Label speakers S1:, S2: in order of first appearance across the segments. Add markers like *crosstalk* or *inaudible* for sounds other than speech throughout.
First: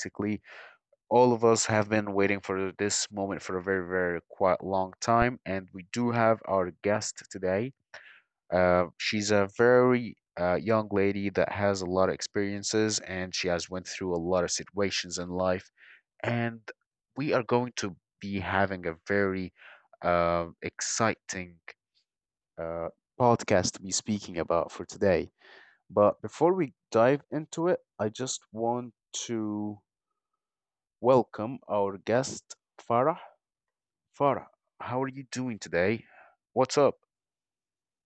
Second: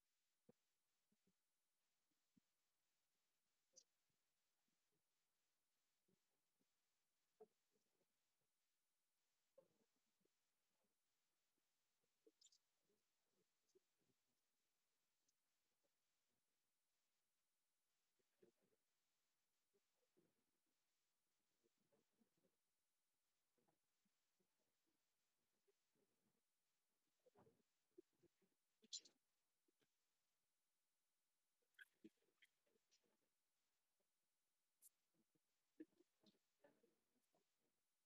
S1: basically all of us have been waiting for this moment for a very quite long time. And we do have our guest today. She's a very young lady that has a lot of experiences and she has went through a lot of situations in life. And we are going to be having a very exciting uh, podcast to be speaking about for today. But before we dive into it, I just want to welcome our guest, Farah. Farah, how are you doing today? What's up?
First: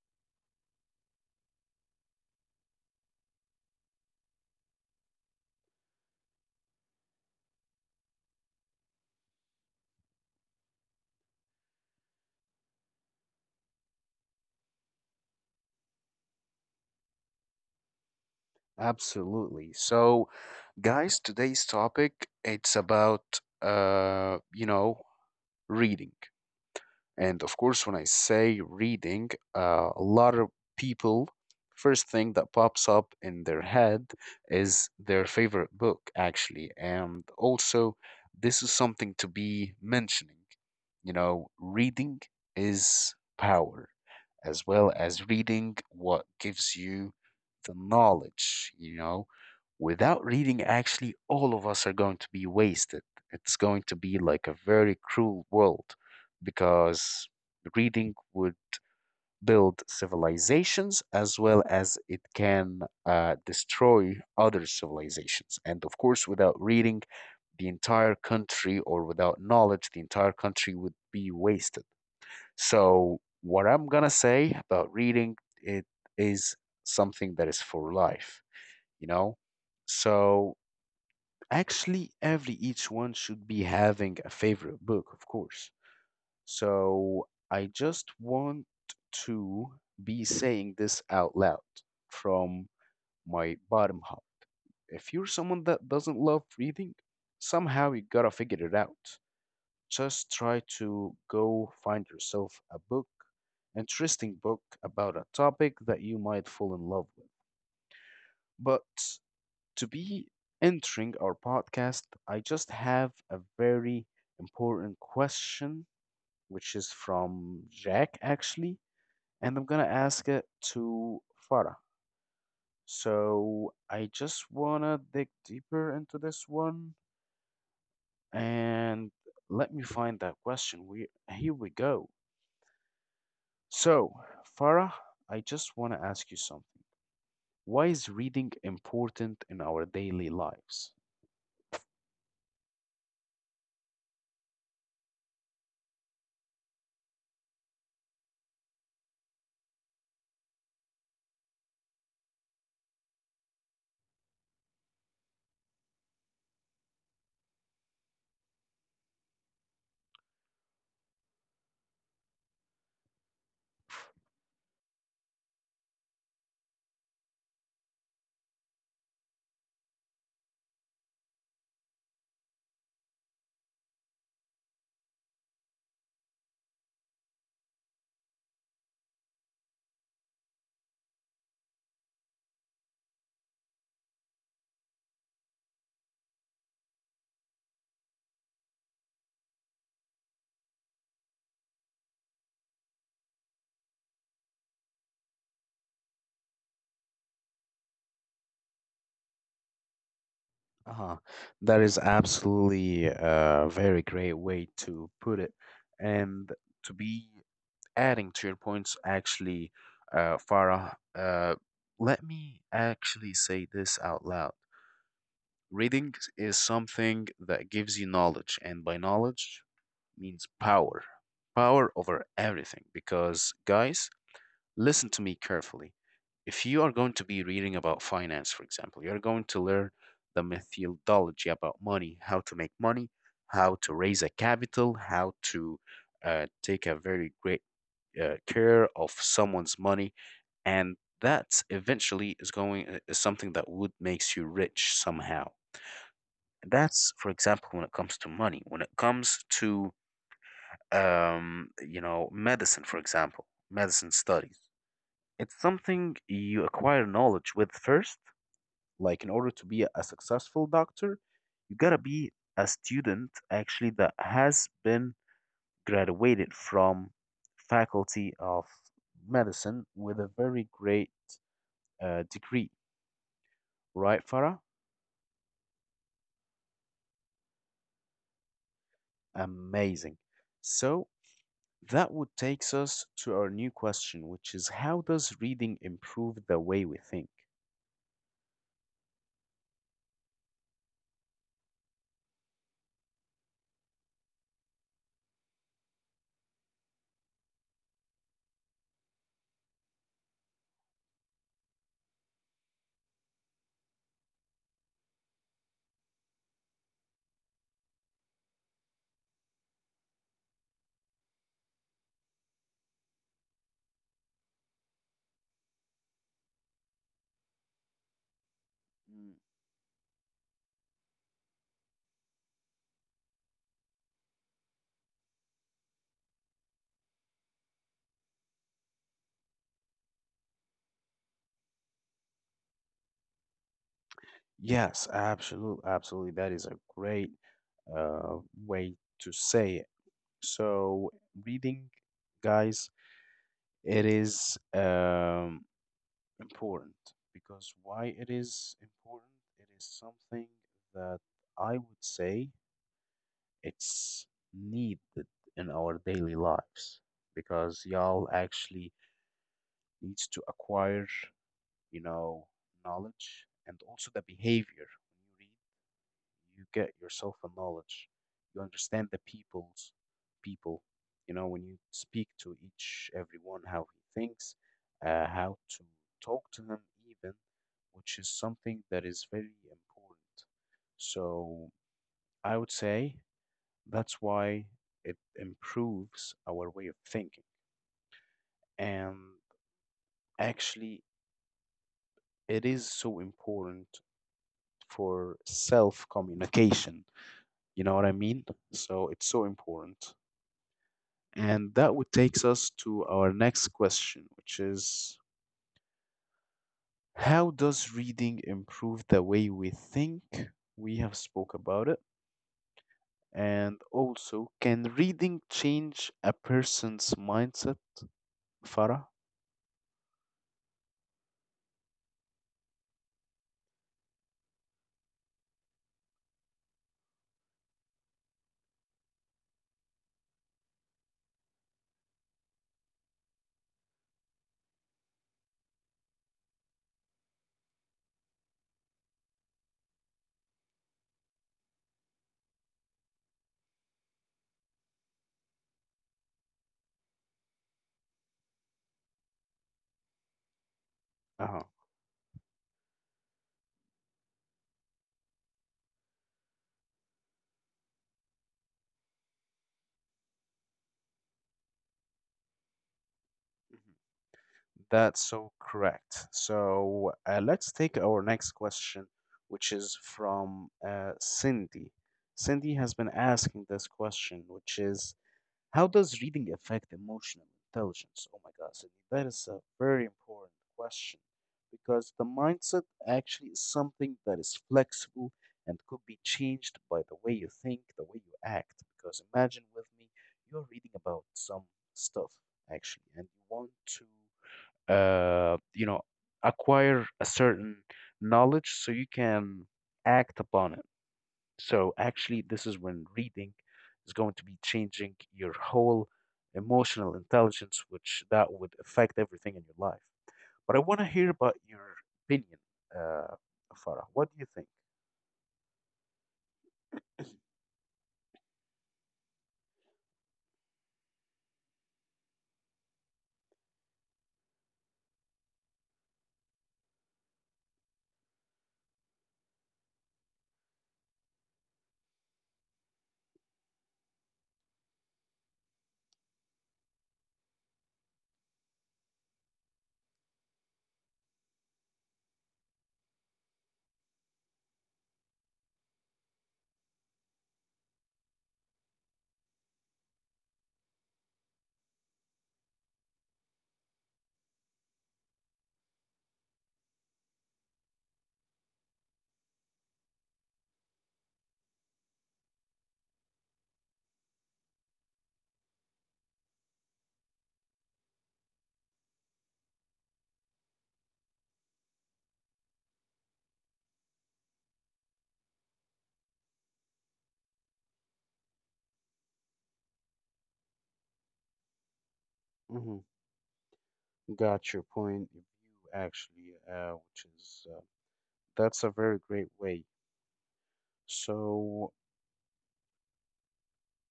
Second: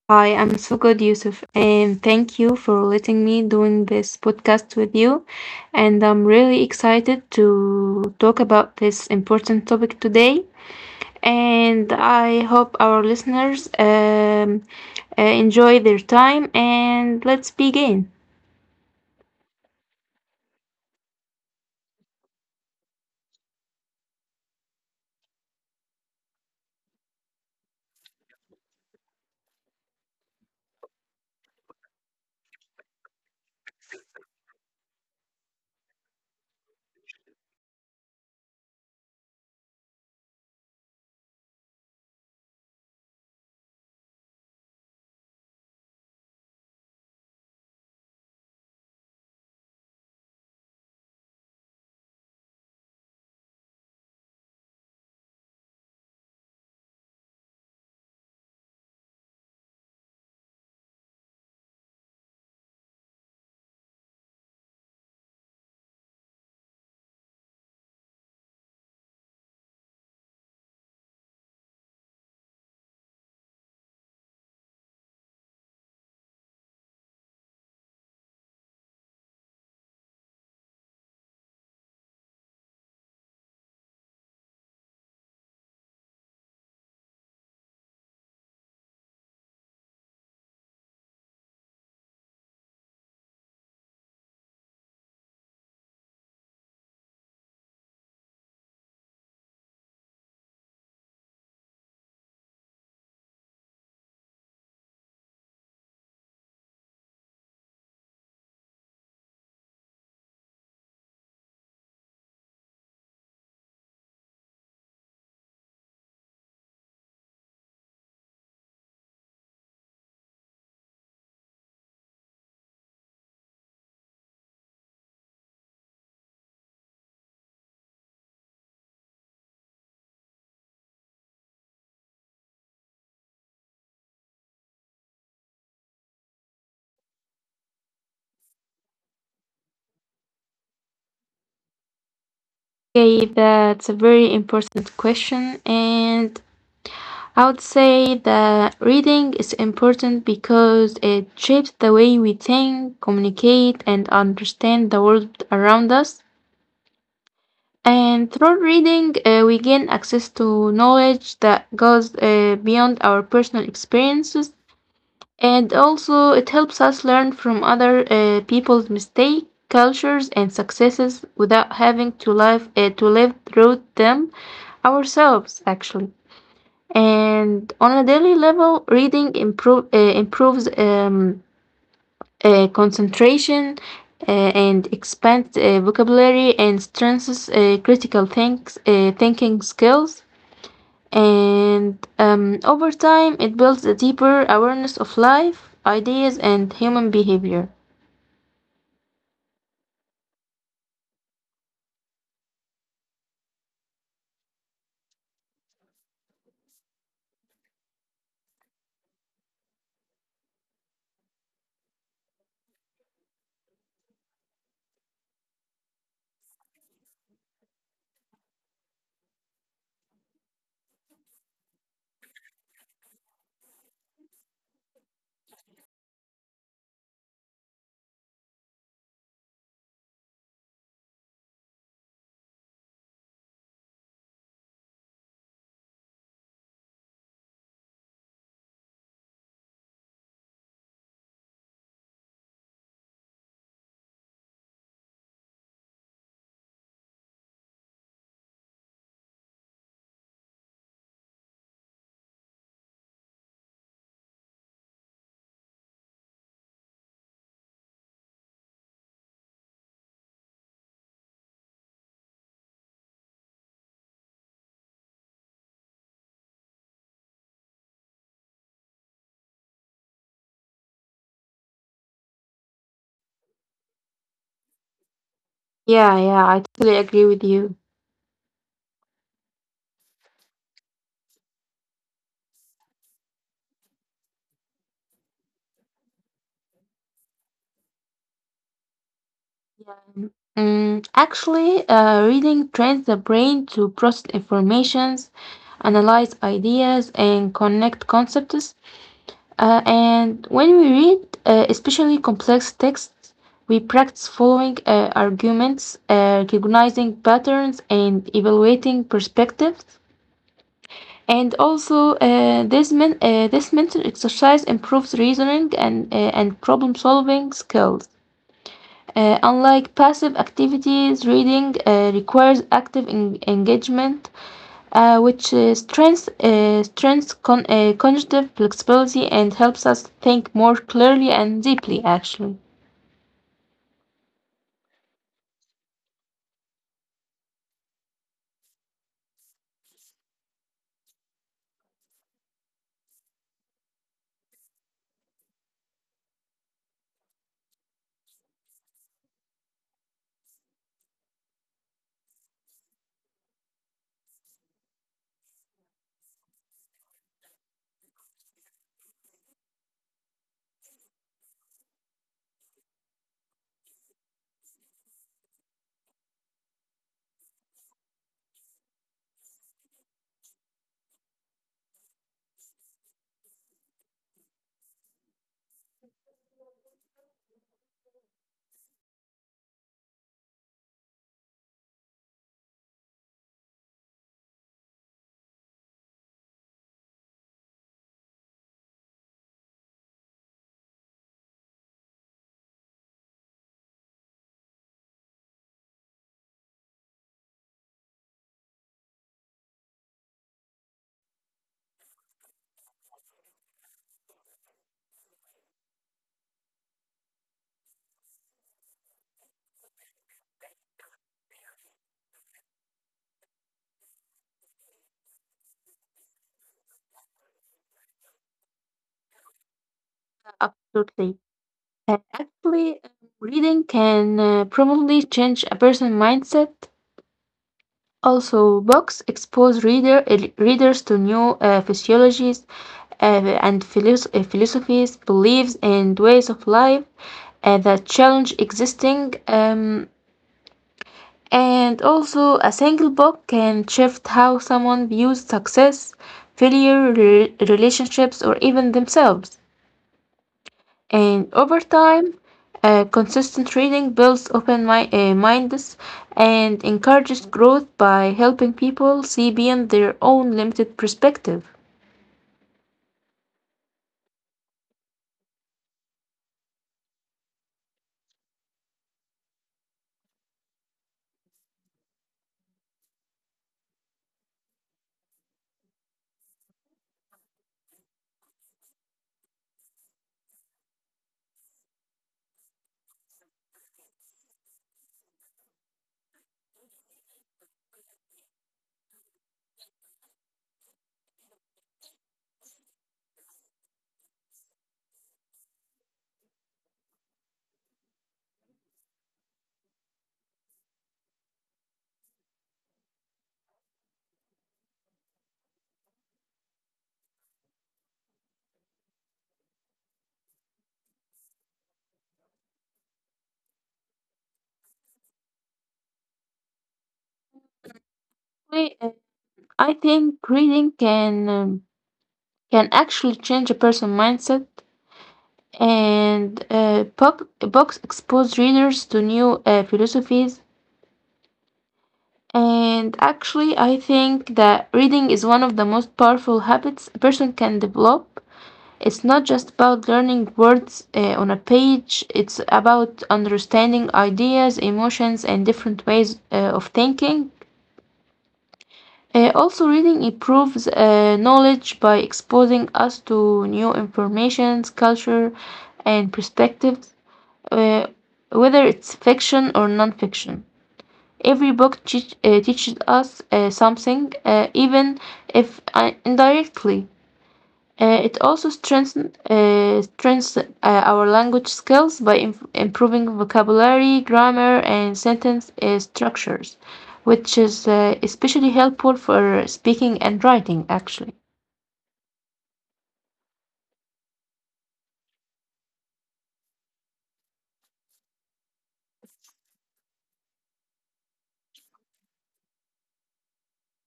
S2: Hi, I'm so good, Yusuf, and thank you for letting me doing this podcast with you. And I'm really excited to talk about this important topic today. And I hope our listeners enjoy their time. And let's begin.
S1: Absolutely. So, guys, today's topic it's about reading. And of course, when I say reading, a lot of people, first thing that pops up in their head is their favorite book, actually. And also, this is something to be mentioning. You know, reading is power, as well as reading what gives you the knowledge, you know. Without reading, actually, all of us are going to be wasted. It's going to be like a very cruel world because reading would build civilizations as well as it can destroy other civilizations. And of course, without reading, the entire country, or without knowledge, the entire country would be wasted. So, what I'm gonna say about reading, it is something that is for life, you know? So, actually, every each one should be having a favorite book, of course. So I just want to be saying this out loud from my bottom up. If you're someone that doesn't love reading, somehow you gotta figure it out. Just try to go find yourself a book, interesting book about a topic that you might fall in love with. But to be entering our podcast, I just have a very important question, which is from Jack actually, and I'm gonna ask it to Farah. So I just wanna dig deeper into this one and let me find that question. We Here we go. So Farah, I just wanna ask you something. Why is reading important in our daily lives?
S2: Okay, that's a very important question, and I would say that reading is important because it shapes the way we think, communicate, and understand the world around us. And through reading, we gain access to knowledge that goes beyond our personal experiences. And also, it helps us learn from other people's mistakes, cultures, and successes without having to live through them ourselves actually. And on a daily level, reading improves concentration uh, and expands vocabulary and strengthens critical thinking skills. And over time it builds a deeper awareness of life, ideas, and human behavior.
S1: Uh-huh. That is absolutely a very great way to put it, and to be adding to your points, actually, Farah, let me actually say this out loud. Reading is something that gives you knowledge, and by knowledge means power, power over everything. Because, guys, listen to me carefully. If you are going to be reading about finance, for example, you're going to learn the methodology about money, how to make money, how to raise a capital, how to take a very great care of someone's money, and that eventually is going is something that would makes you rich somehow. That's for example when it comes to money. When it comes to you know medicine, for example, medicine studies, it's something you acquire knowledge with first, like in order to be a successful doctor, you got to be a student actually that has been graduated from faculty of medicine with a very great degree, right, Farah?
S2: Yeah, yeah, I totally agree with you.
S1: Amazing. So that would takes us to our new question, which is how does reading improve the way we think?
S2: Actually, reading trains the brain to process informations, analyze ideas, and connect concepts. And when we read, especially complex texts, we practice following arguments, recognizing patterns, and evaluating perspectives. And also, this mental exercise improves reasoning and problem solving skills.
S1: Mm.
S2: Unlike passive activities, reading requires active engagement, which strengths cognitive flexibility and helps us think more clearly and deeply, actually.
S1: Yes, absolutely, absolutely. That is a great uh, way to say it. So, reading, guys, it is important because why it is important? It is something that I would say it's needed in our daily lives because y'all actually needs to acquire, you know, knowledge and also the behavior. When you read, you get yourself a knowledge. You understand the people. You know, when you speak to each everyone how he thinks, how to talk to him even, which is something that is very important. So I would say that's why it improves our way of thinking. And actually, it is so important for self communication. You know what I mean? So it's so important. And that would takes us to our next question, which is how does reading improve the way we think? We have spoke about it. And also, can reading change a person's mindset, Farah?
S2: Absolutely. Actually, reading can probably change a person's mindset. Also, books expose readers to new physiologies and philosophies, beliefs, and ways of life that challenge existing. And also, a single book can shift how someone views success, failure, relationships, or even themselves. And
S1: أها.
S2: over time, consistent reading builds open minds and encourages growth by helping people see beyond their own limited perspective.
S1: Mhm. That's so correct. So let's take our next question, which is from Cindy. Cindy has been asking this question, which is how does reading affect emotional intelligence? Oh my God, Sydney, that is a very important question because the mindset actually is something that is flexible and could be changed by the way you think, the way you act. Because imagine with me, you're reading about some stuff actually, and you want to, you know, acquire a certain knowledge so you can act upon it. So actually, this is when reading is going to be changing your whole emotional intelligence, which that would affect everything in your life. But I want to hear about your opinion, uh, Farah. What do you think?
S2: Anyway, I think reading can actually change a person's mindset, and books expose readers to new philosophies. And actually I think that reading is one of the most powerful habits a person can develop. It's not just about learning words on a page, it's about understanding ideas, emotions, and different ways of thinking. Also, reading improves knowledge by exposing us to new informations, culture, and perspectives, uh, whether it's fiction or non-fiction. Every book teaches us something, even if indirectly. It also strengthens our language skills by improving vocabulary, grammar, and sentence structures, which is especially helpful for speaking and writing, actually.
S1: Mhm. Got your point of view, actually, which is that's a very great way. So,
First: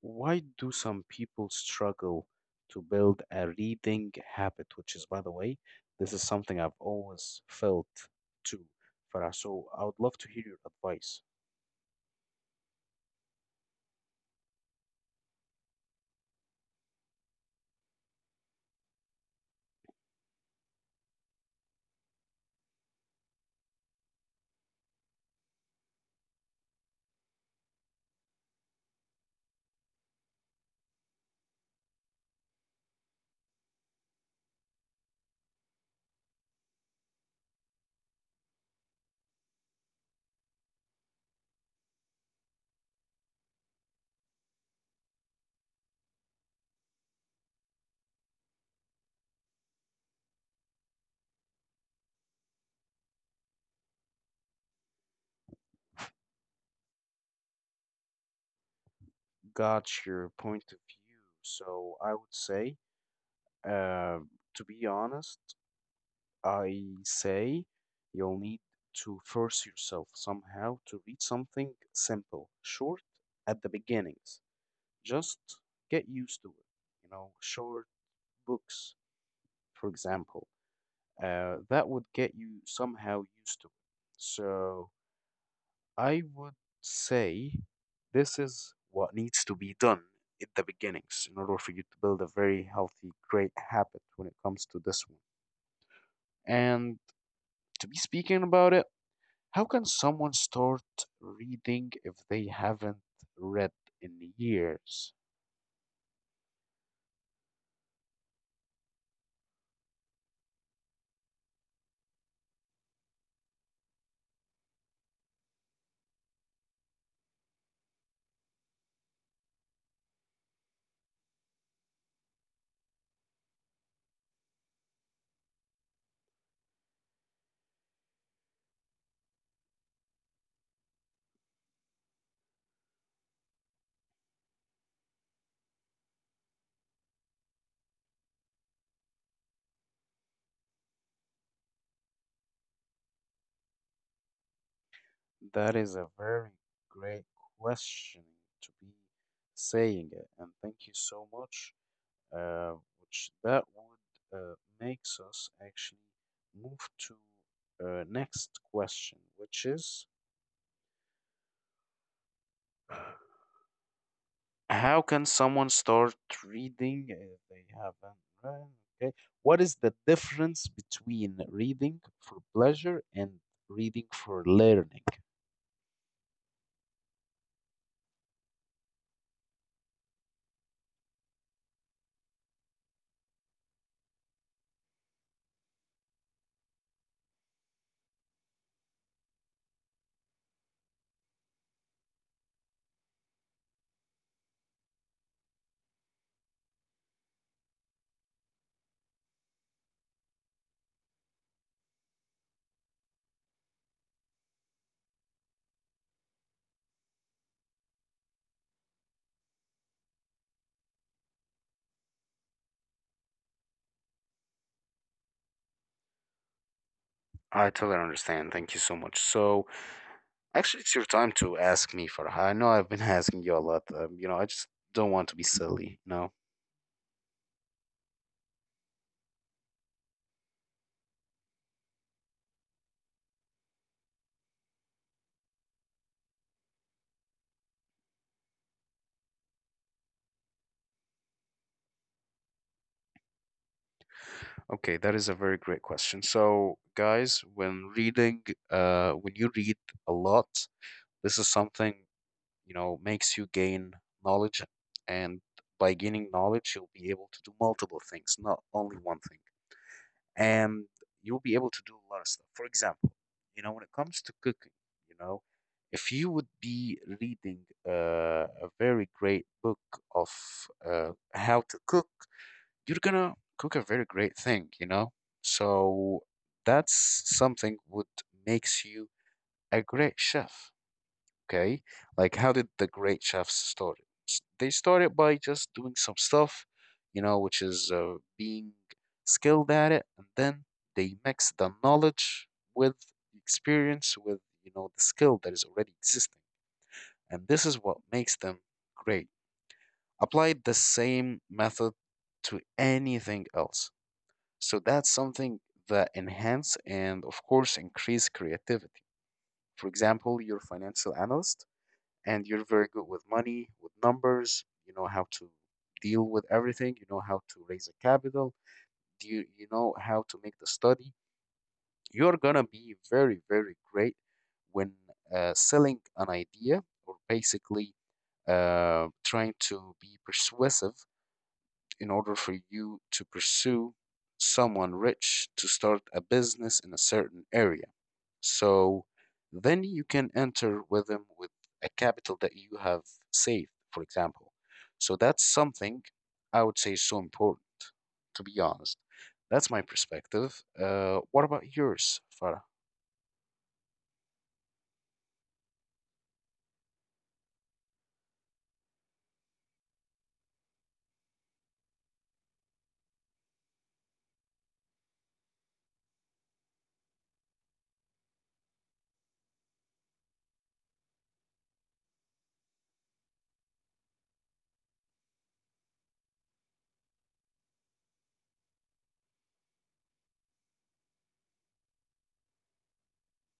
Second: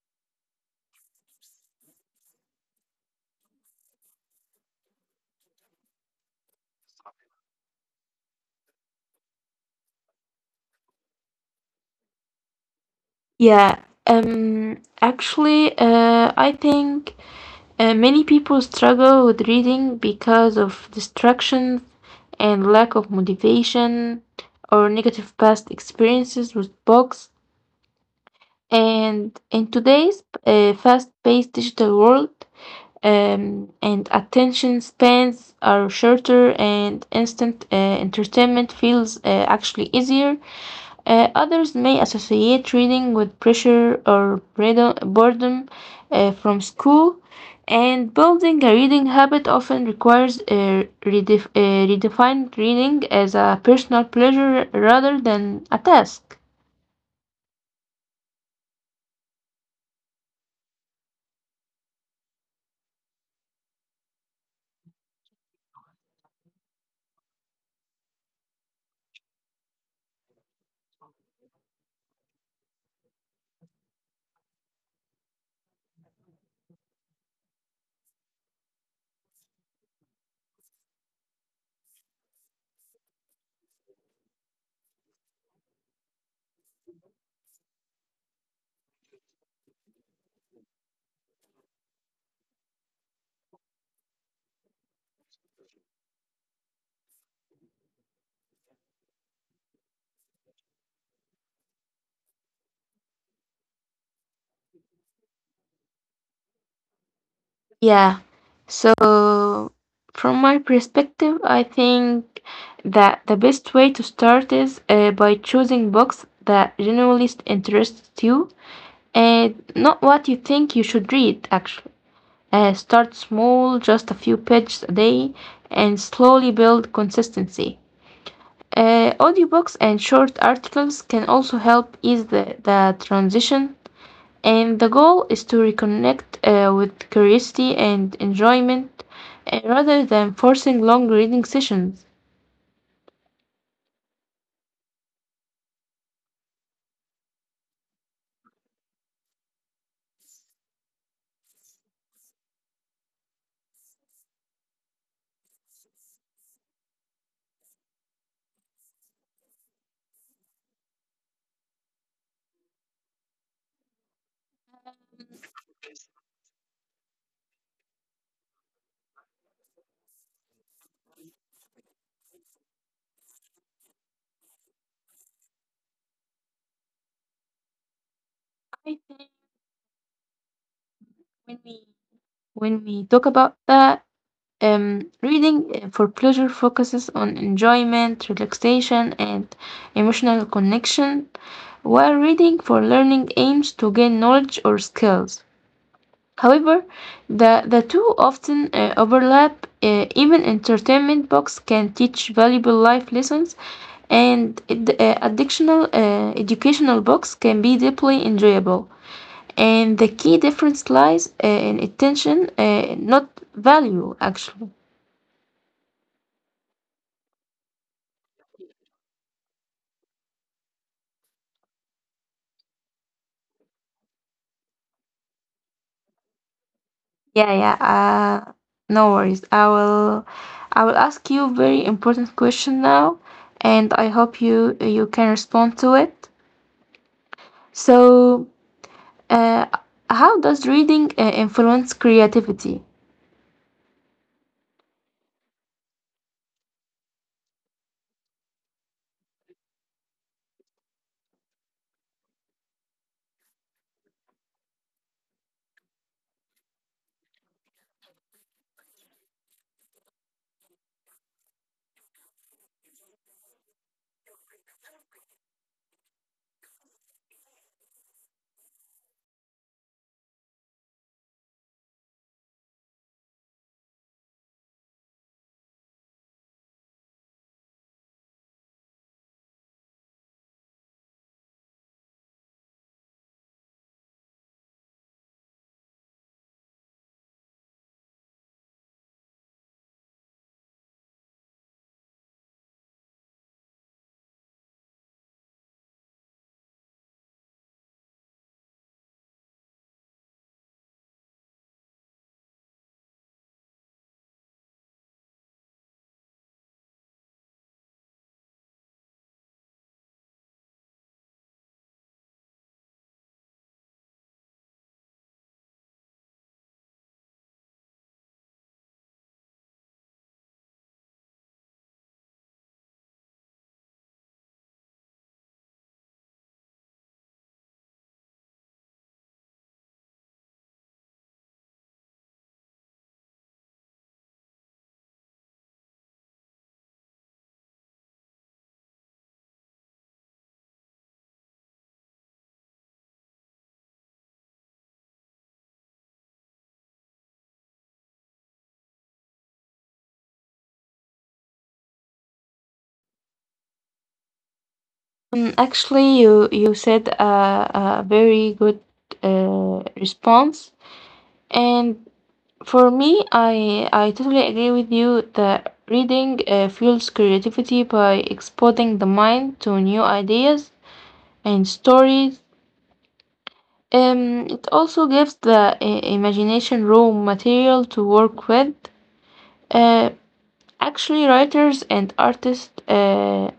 S1: why do some people struggle to build a reading habit? Which is, by the way, this is something I've always felt too, Farah. So, I would love to hear your advice.
S2: Yeah, actually, I think many people struggle with reading because of distractions and lack of motivation or negative past experiences with books. And in today's fast-paced digital world, and attention spans are shorter, and instant entertainment feels actually easier. Others may associate reading with pressure or boredom, from school, and building a reading habit often requires redefined reading as a personal pleasure rather than a task.
S1: Got your point of view. So, I would say, uh, to be honest, I say you'll need to force yourself somehow to read something simple, short at the beginnings. Just get used to it. You know, short books, for example, that would get you somehow used to it. So I would say this is what needs to be done at the beginnings in order for you to build a very healthy, great habit when it comes to this one. And to be speaking about it, how can someone start reading if they haven't read in years?
S2: Yeah. So, from my perspective, I think that the best way to start is by choosing books that genuinely interest you and not what you think you should read, actually. Start small, just a few pages a day, and slowly build consistency. Audiobooks and short articles can also help ease the transition, and the goal is to reconnect with curiosity and enjoyment rather than forcing long reading sessions.
S1: That is a very great question to be saying it, and thank you so much. Uh, which that would Makes us actually move to next question, which is how can someone start reading if they haven't read? Okay. What is the difference between reading for pleasure and reading for learning?
S2: I think when we talk about that, reading for pleasure focuses on enjoyment, relaxation, and emotional connection, while reading for learning aims to gain knowledge or skills. However, the two often overlap. Even entertainment books can teach valuable life lessons, and ad- addictional educational books can be deeply enjoyable. And the key difference lies in attention, not value, actually.
S1: I totally understand. Thank you so much. So, actually, it's your time to ask me, Farha. I know I've been *laughs* asking you a lot. You know, I just don't want to be silly. No.
S2: Yeah, yeah. Uh, no worries. I will ask you a very important question now, and I hope you can respond to it. So, Uh, how does reading influence creativity?
S1: Okay, that is a very great question. So, guys, when reading, when you read a lot, this is something, you know, makes you gain knowledge. And by gaining knowledge, you'll be able to do multiple things, not only one thing. And you'll be able to do a lot of stuff. For example, you know, when it comes to cooking, you know, if you would be reading a very great book of how to cook, you're gonna cook a very great thing, you know? So that's something what makes you a great chef. Okay, like how did the great chefs start? It? S- They started by just doing some stuff, you know, which is being skilled at it, and then they mix the knowledge with the experience, with you know the skill that is already existing, and this is what makes them great. Apply the same method to anything else. So that's something that enhance and of course increase creativity. For example, your financial analyst and you're very good with money, with numbers, you know how to deal with everything, you know how to raise a capital, do you you know how to make the study, you're gonna be very, very great when selling an idea or basically trying to be persuasive in order for you to pursue someone rich to start a business in a certain area. So then you can enter with them with a capital that you have saved, for example. So that's something I would say is so important, to be honest. That's my perspective. What about yours, Farah?
S2: Actually, you said a very good response, and for me, I totally agree with you that reading fuels creativity by exposing the mind to new ideas and stories. It also gives the imagination raw material to work with. Uh, actually, writers and artists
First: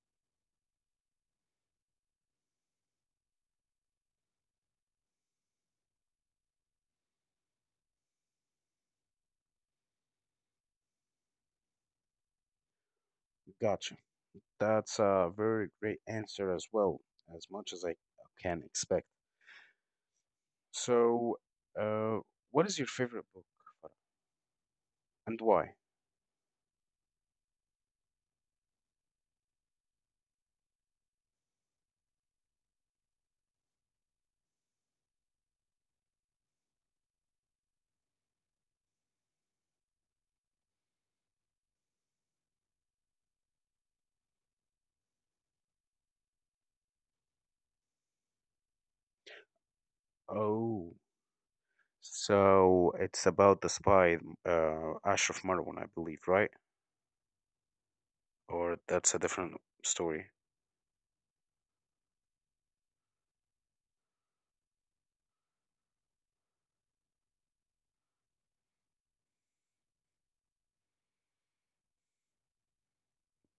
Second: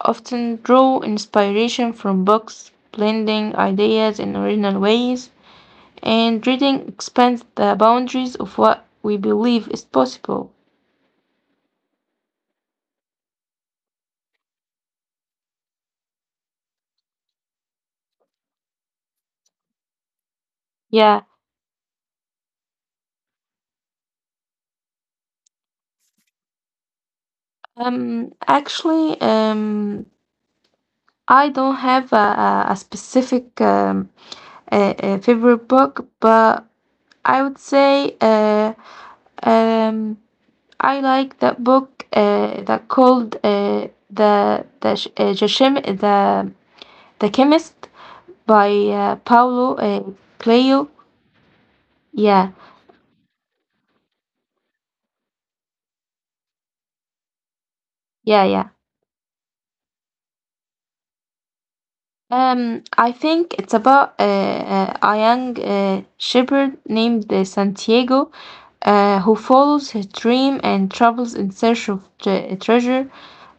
S2: often draw inspiration from books, blending ideas in original ways, and reading expands the boundaries of what we believe is possible.
S1: Gotcha. That's a very great answer as well, as much as I can expect.
S2: Yeah,
S1: So, uh, what is your favorite book? And why?
S2: actually, I don't have a specific a favorite book, but I would say um, I like that book that called the Jashim, the chemist. By Paulo Coelho.
S1: Oh,
S2: Yeah,
S1: so it's about the spy, Ashraf Marwan, I believe, right?
S2: yeah, yeah.
S1: Or that's a different story.
S2: I think it's about a young shepherd named Santiago, who follows his dream and travels in search of treasure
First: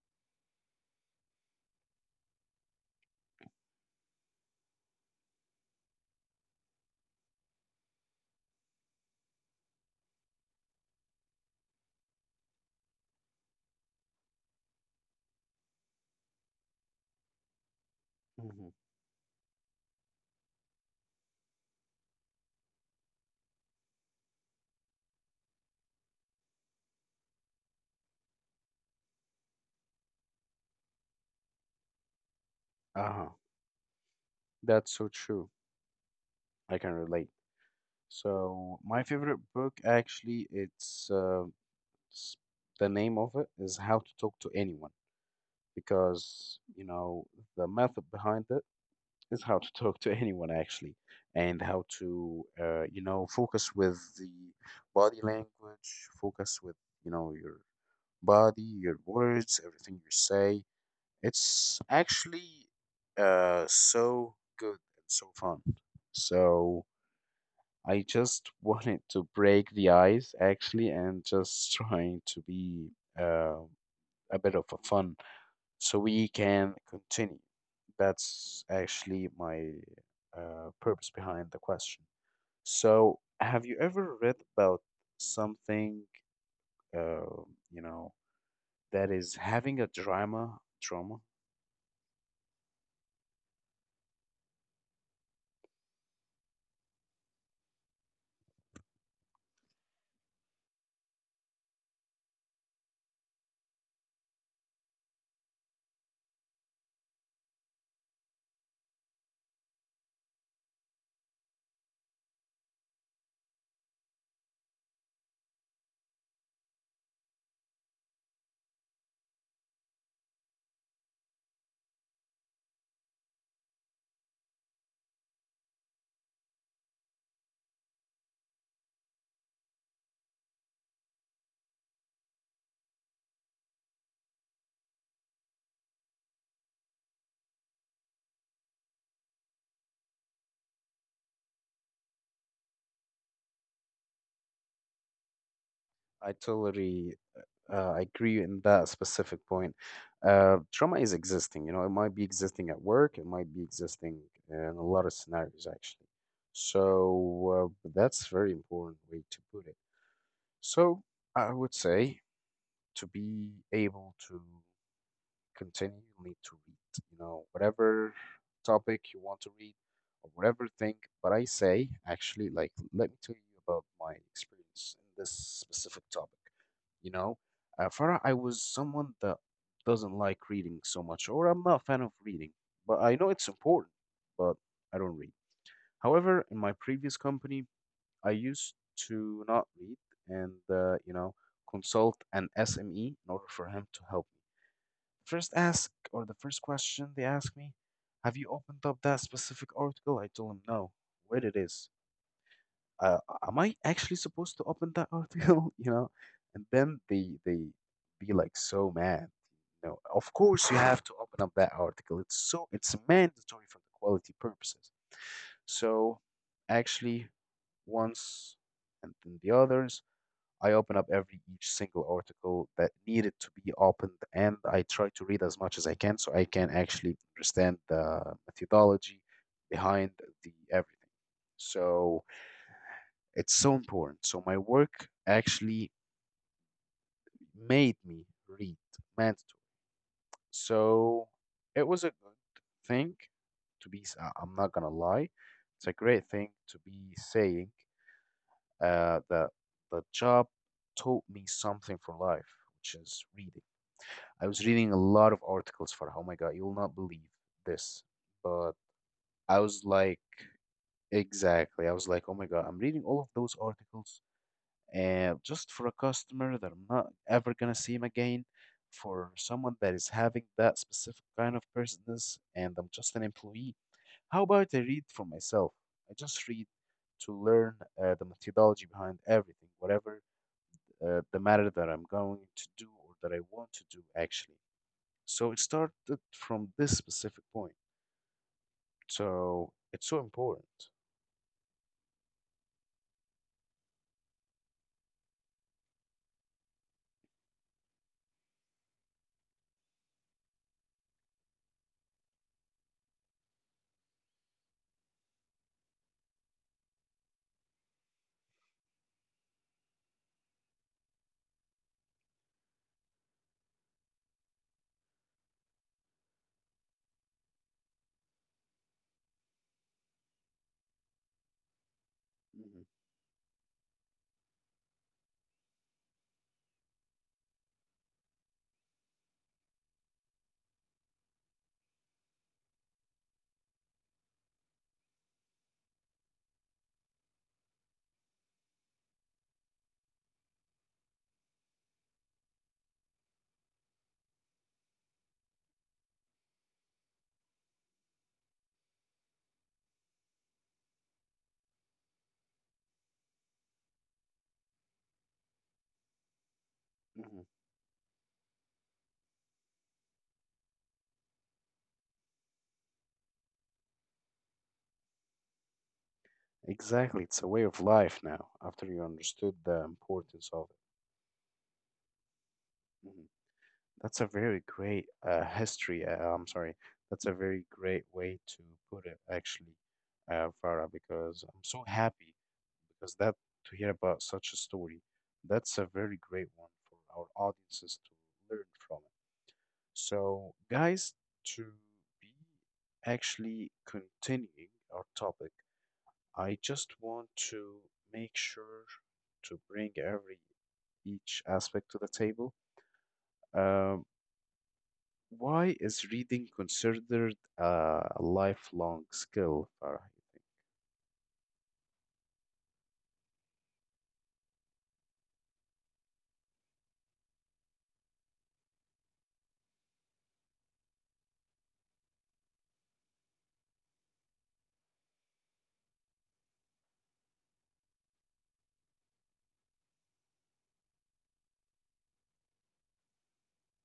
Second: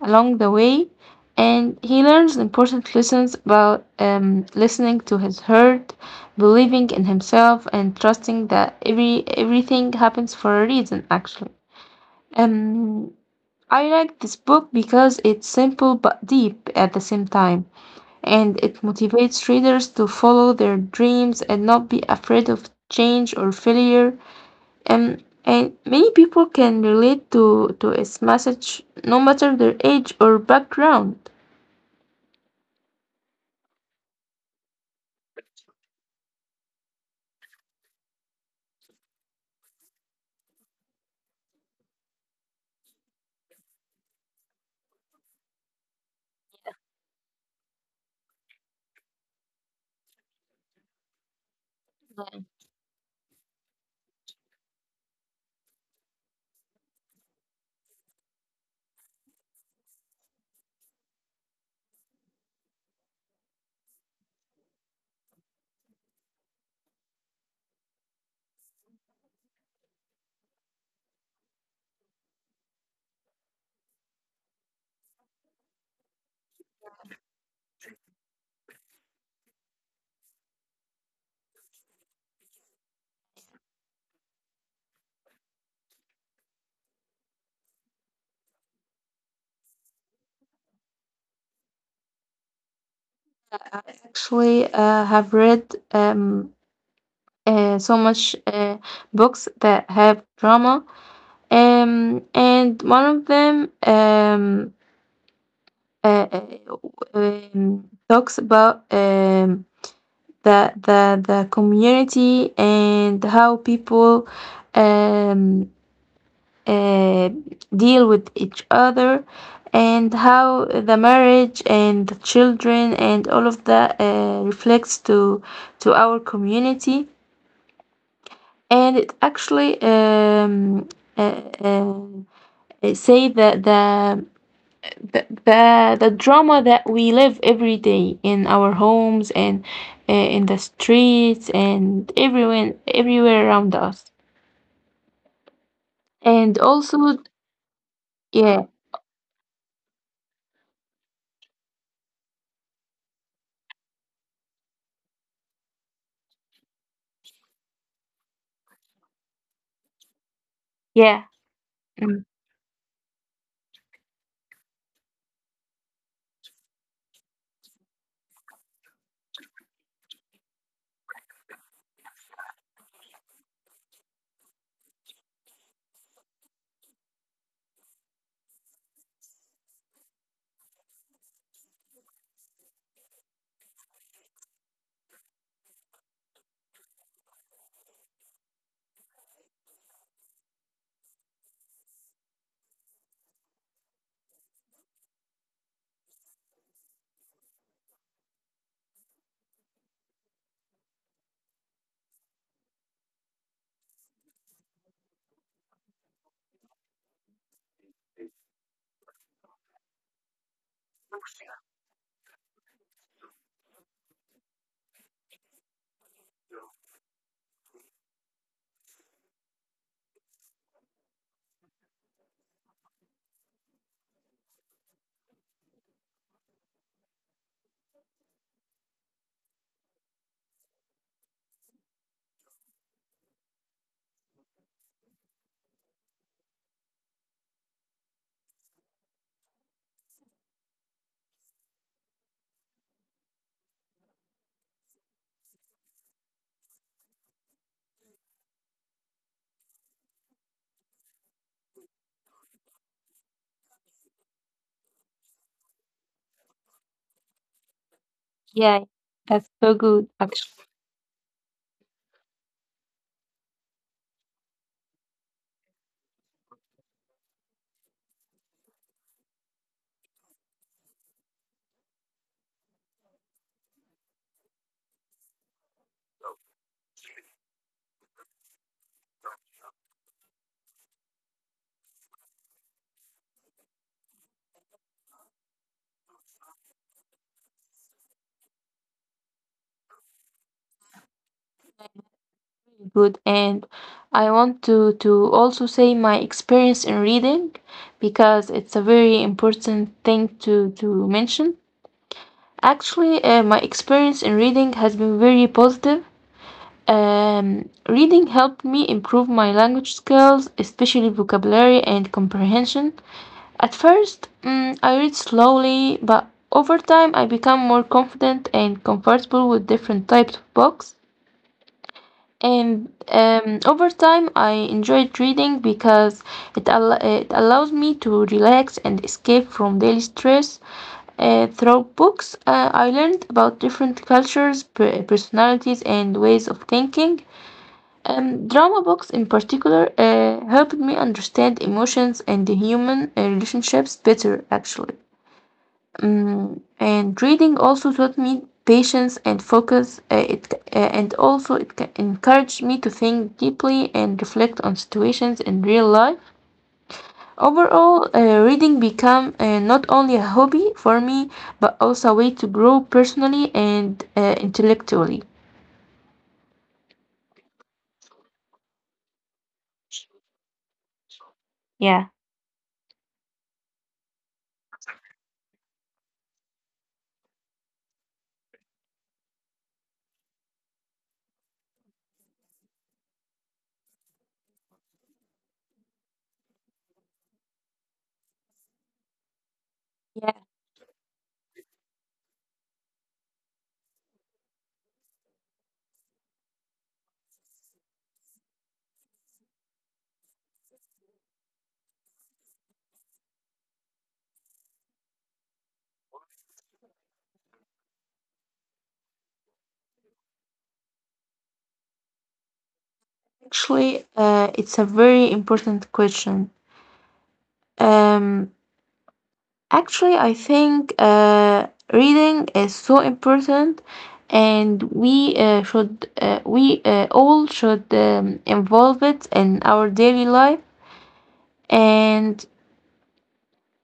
S2: along the way. And he learns important lessons about listening to his heart, believing in himself, and trusting that everything happens for a reason. Actually, um, I like this book because it's simple but deep at the same time, and
S1: Hmm.
S2: it motivates readers to follow their dreams and not be afraid of change or failure. And many people can relate to its message no matter their age or background.
S1: Uh-huh. That's so true. I can relate. So my favorite book actually it's, s- the name of it is How to Talk to Anyone because you know the method behind it is how to talk to anyone actually, and how to you know focus with the body language, focus with you know your body, your words, everything you say. It's actually so good and so fun. So I just *laughs* wanted to break the ice actually, and just trying to be uh, a bit of a fun so we can continue. That's actually my purpose behind the question. So, have you ever read about something, uh, you know, that is having a drama? Drama?
S2: Actually, have read um, so much books that have drama. And one of them uh, uh, talks about the community and how people um, uh, deal with each other, and how the marriage and the children and all of that reflects to our community. And it actually uh, uh, say that the drama that we live every day in our homes and in the streets and everywhere around us.
S1: I
S2: And
S1: totally
S2: also.
S1: agree in
S2: Yeah,
S1: that specific point. Trauma is existing, you know, it might be existing at work, it might be existing in a lot of scenarios, actually. So, that's very important way to put it. So,
S2: yeah,
S1: I would say
S2: mm,
S1: to be able to continue, you'll need to read, you know, whatever topic you want to read or whatever thing. But I say, actually, like, let me tell you about my experience in this specific topic. You know, Farah, I was someone that doesn't like reading so much, or I'm not a fan of reading, but I know it's important, but I don't read. However, in my previous company, I used to not read and, consult an SME in order for him to help. First ask, or the first question they asked me, have you opened up that specific article? I told them no. Where it is? Uh, am I actually supposed to open that article? *laughs* And then they be like so mad. You know, of course you have to open up that article. It's mandatory for the quality purposes. So actually, once and then the others. I open up every each single article that needed to be opened, and I try to read as much as I can so I can actually understand the methodology behind the everything. So it's so important. So my work actually made me read mandatory. So it was a good thing to be. I'm not gonna lie. It's a great thing to be saying that the job taught me something for life, which is reading. I was reading a lot of articles for, oh my God, you will not believe this. But
S2: yeah, that's
S1: I
S2: so
S1: was
S2: good
S1: like,
S2: actually.
S1: exactly. I was like, oh my God, I'm reading all of those articles just for a customer that I'm not ever gonna see him again, for someone that is having that specific kind of business, and I'm just an employee. How about I read for myself? I just read to learn the methodology behind everything, whatever the matter that I'm going to do or that I want to do, actually. So it started from this specific point. So it's so important.
S2: Really good. And I want to also say my experience in reading, because it's a very important thing to mention. Actually, my experience in reading has been very positive. Reading helped me improve my language skills, especially vocabulary and comprehension. At first, I read slowly, but over time, I become more confident and comfortable with different types of books.
S1: Mhm.
S2: And over time, I enjoyed reading because it allows me to relax and escape from daily stress. Through books, I learned about different cultures, personalities, and ways of thinking. Drama books in particular helped me understand emotions and the human relationships better, actually. And reading also taught me patience and focus. And also encouraged me to think deeply and reflect on situations in real life.
S1: Mhm.
S2: Overall, reading became not only a hobby for me, but also a way to grow personally and intellectually.
S1: Exactly. It's a way of life now after you understood the importance of it.
S2: Yeah.
S1: Mhm. That's a very great history. I'm sorry. That's a very great way to put it, actually, Farah, because I'm so happy because that to hear about such a story. That's a very great one for our audiences to learn from.
S2: Yeah,
S1: So, guys, to be actually continuing our topic, I just want to make sure to bring every each aspect to the table. Um, why is reading considered a lifelong skill, Farah?
S2: actually, it's a very important question. Um, actually, I think reading is so important, and we all should involve it in our daily life. And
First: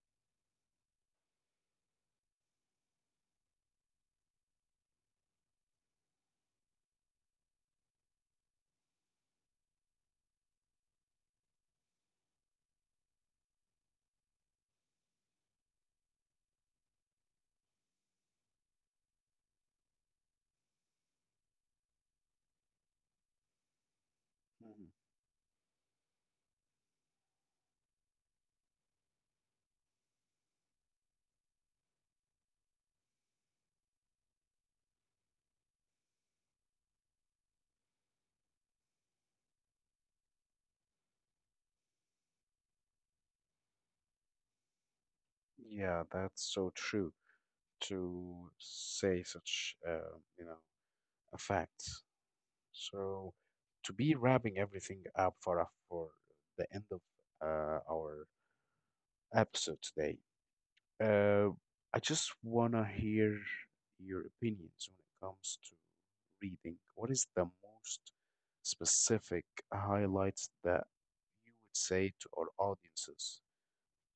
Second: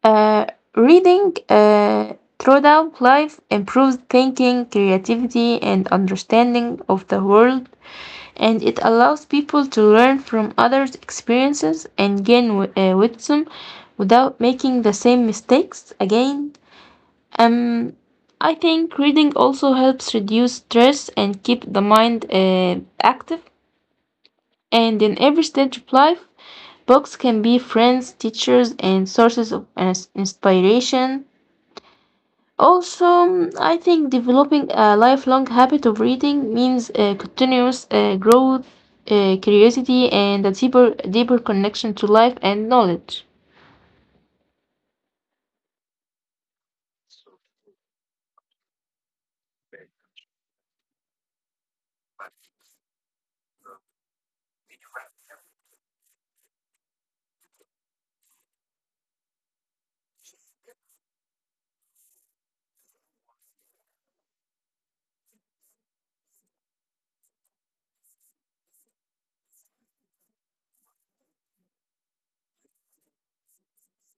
S2: uh, reading throughout life improves thinking, creativity, and understanding of the world, and it allows people to learn from others' experiences and gain wisdom without making the same mistakes again. Um, I think reading also helps reduce stress and keep the mind active.
S1: Mhm.
S2: And in every stage of life, books can be friends, teachers, and sources of inspiration. Also, I think developing a lifelong habit of reading means continuous growth, curiosity, and a deeper, deeper connection to life and knowledge.
S1: Yeah, that's so true to say such, you know, a fact. So, to be wrapping everything up for us for the end of our episode today, uh, I just wanna hear your opinions when it comes to reading. What is the most specific highlights that you would say to our audiences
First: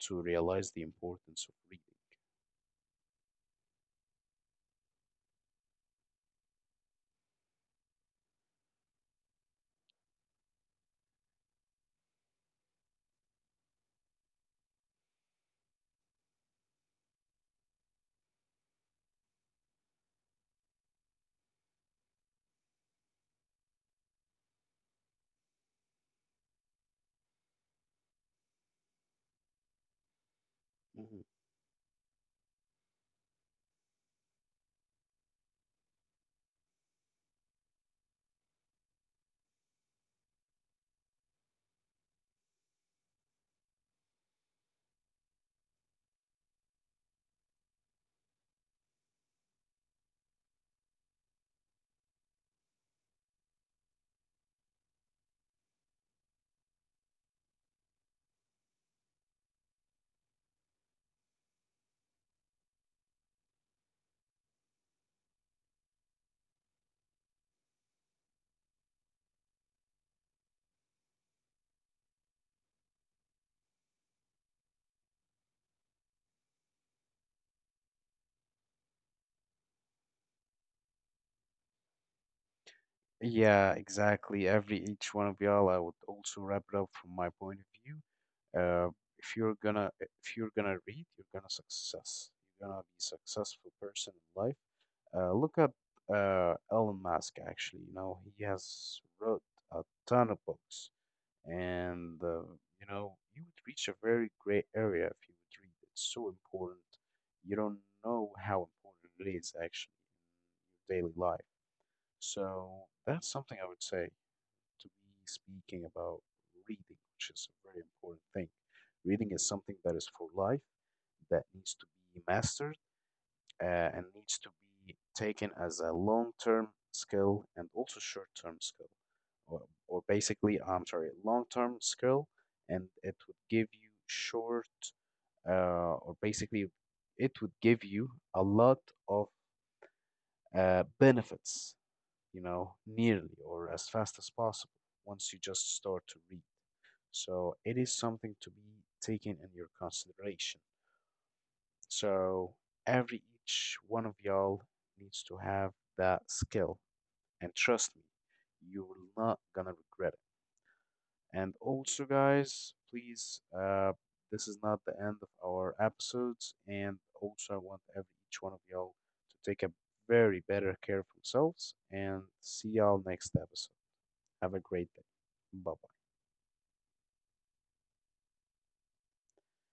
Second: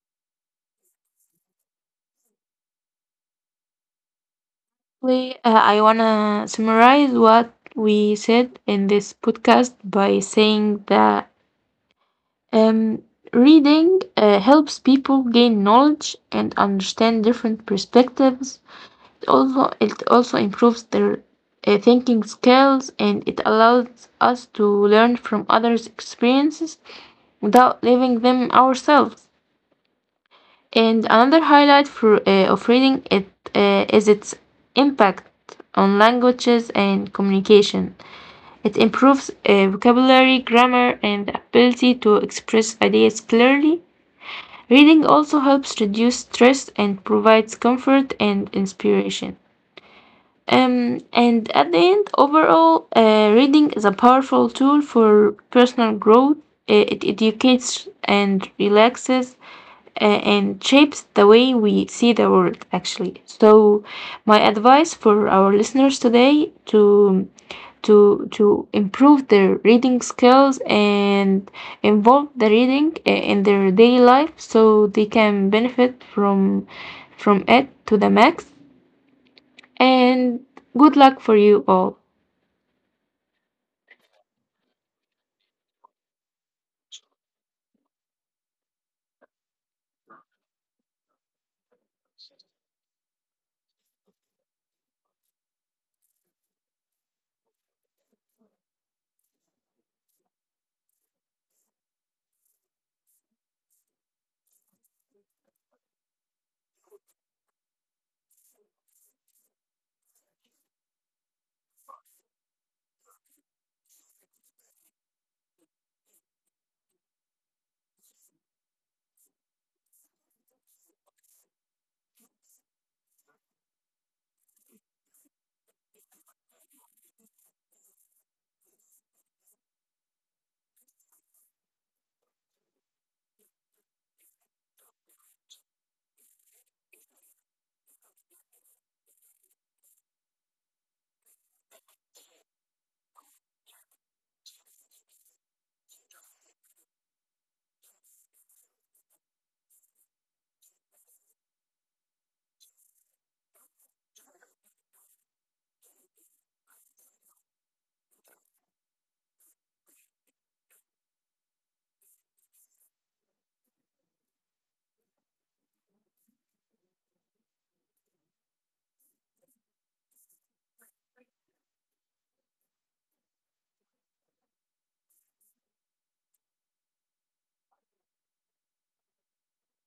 S1: to realize the importance of reading?
S2: Basically, I want to summarize what we said in this podcast by saying that um, reading helps people gain knowledge and understand different perspectives. It also improves their thinking skills, and it allows us to learn from others' experiences without living them ourselves. And another highlight of reading it is its impact on languages and communication. It improves vocabulary, grammar, and the ability to express ideas clearly. Reading also helps reduce stress and provides comfort and inspiration. And at the end, overall, reading is a powerful tool for personal growth. It educates and relaxes and shapes the way we see the world, actually. So my advice for our listeners today, to improve their reading skills and involve the reading in their daily life so they can benefit from it to the max, and good luck for you all.
S1: Yeah, exactly. Every each one of y'all, I would also wrap it up from my point of view. Uh, if you're gonna read, you're gonna success. You're gonna be successful person in life. Look at Elon Musk. Actually, you know he has wrote a ton of books, and you know you would reach a very great area if you would read. It's so important. You don't know how important it is actually in your daily life. So that's something I would say to be speaking about reading, which is a very important thing. Reading is something that is for life, that needs to be mastered, and needs to be taken as a long term skill and also short term skill. Or, or basically, I'm sorry, long term skill, and it would give you short, or basically, it would give you a lot of benefits, you know, nearly or as fast as possible once you just start to read. So it is something to be taken in your consideration. So every each one of y'all needs to have that skill. And trust me, you're not gonna regret it. And also, guys, please, this is not the end of our episodes. And also, I want every each one of y'all to take a very better care of themselves. And see y'all next episode. Have a great day. Bye bye.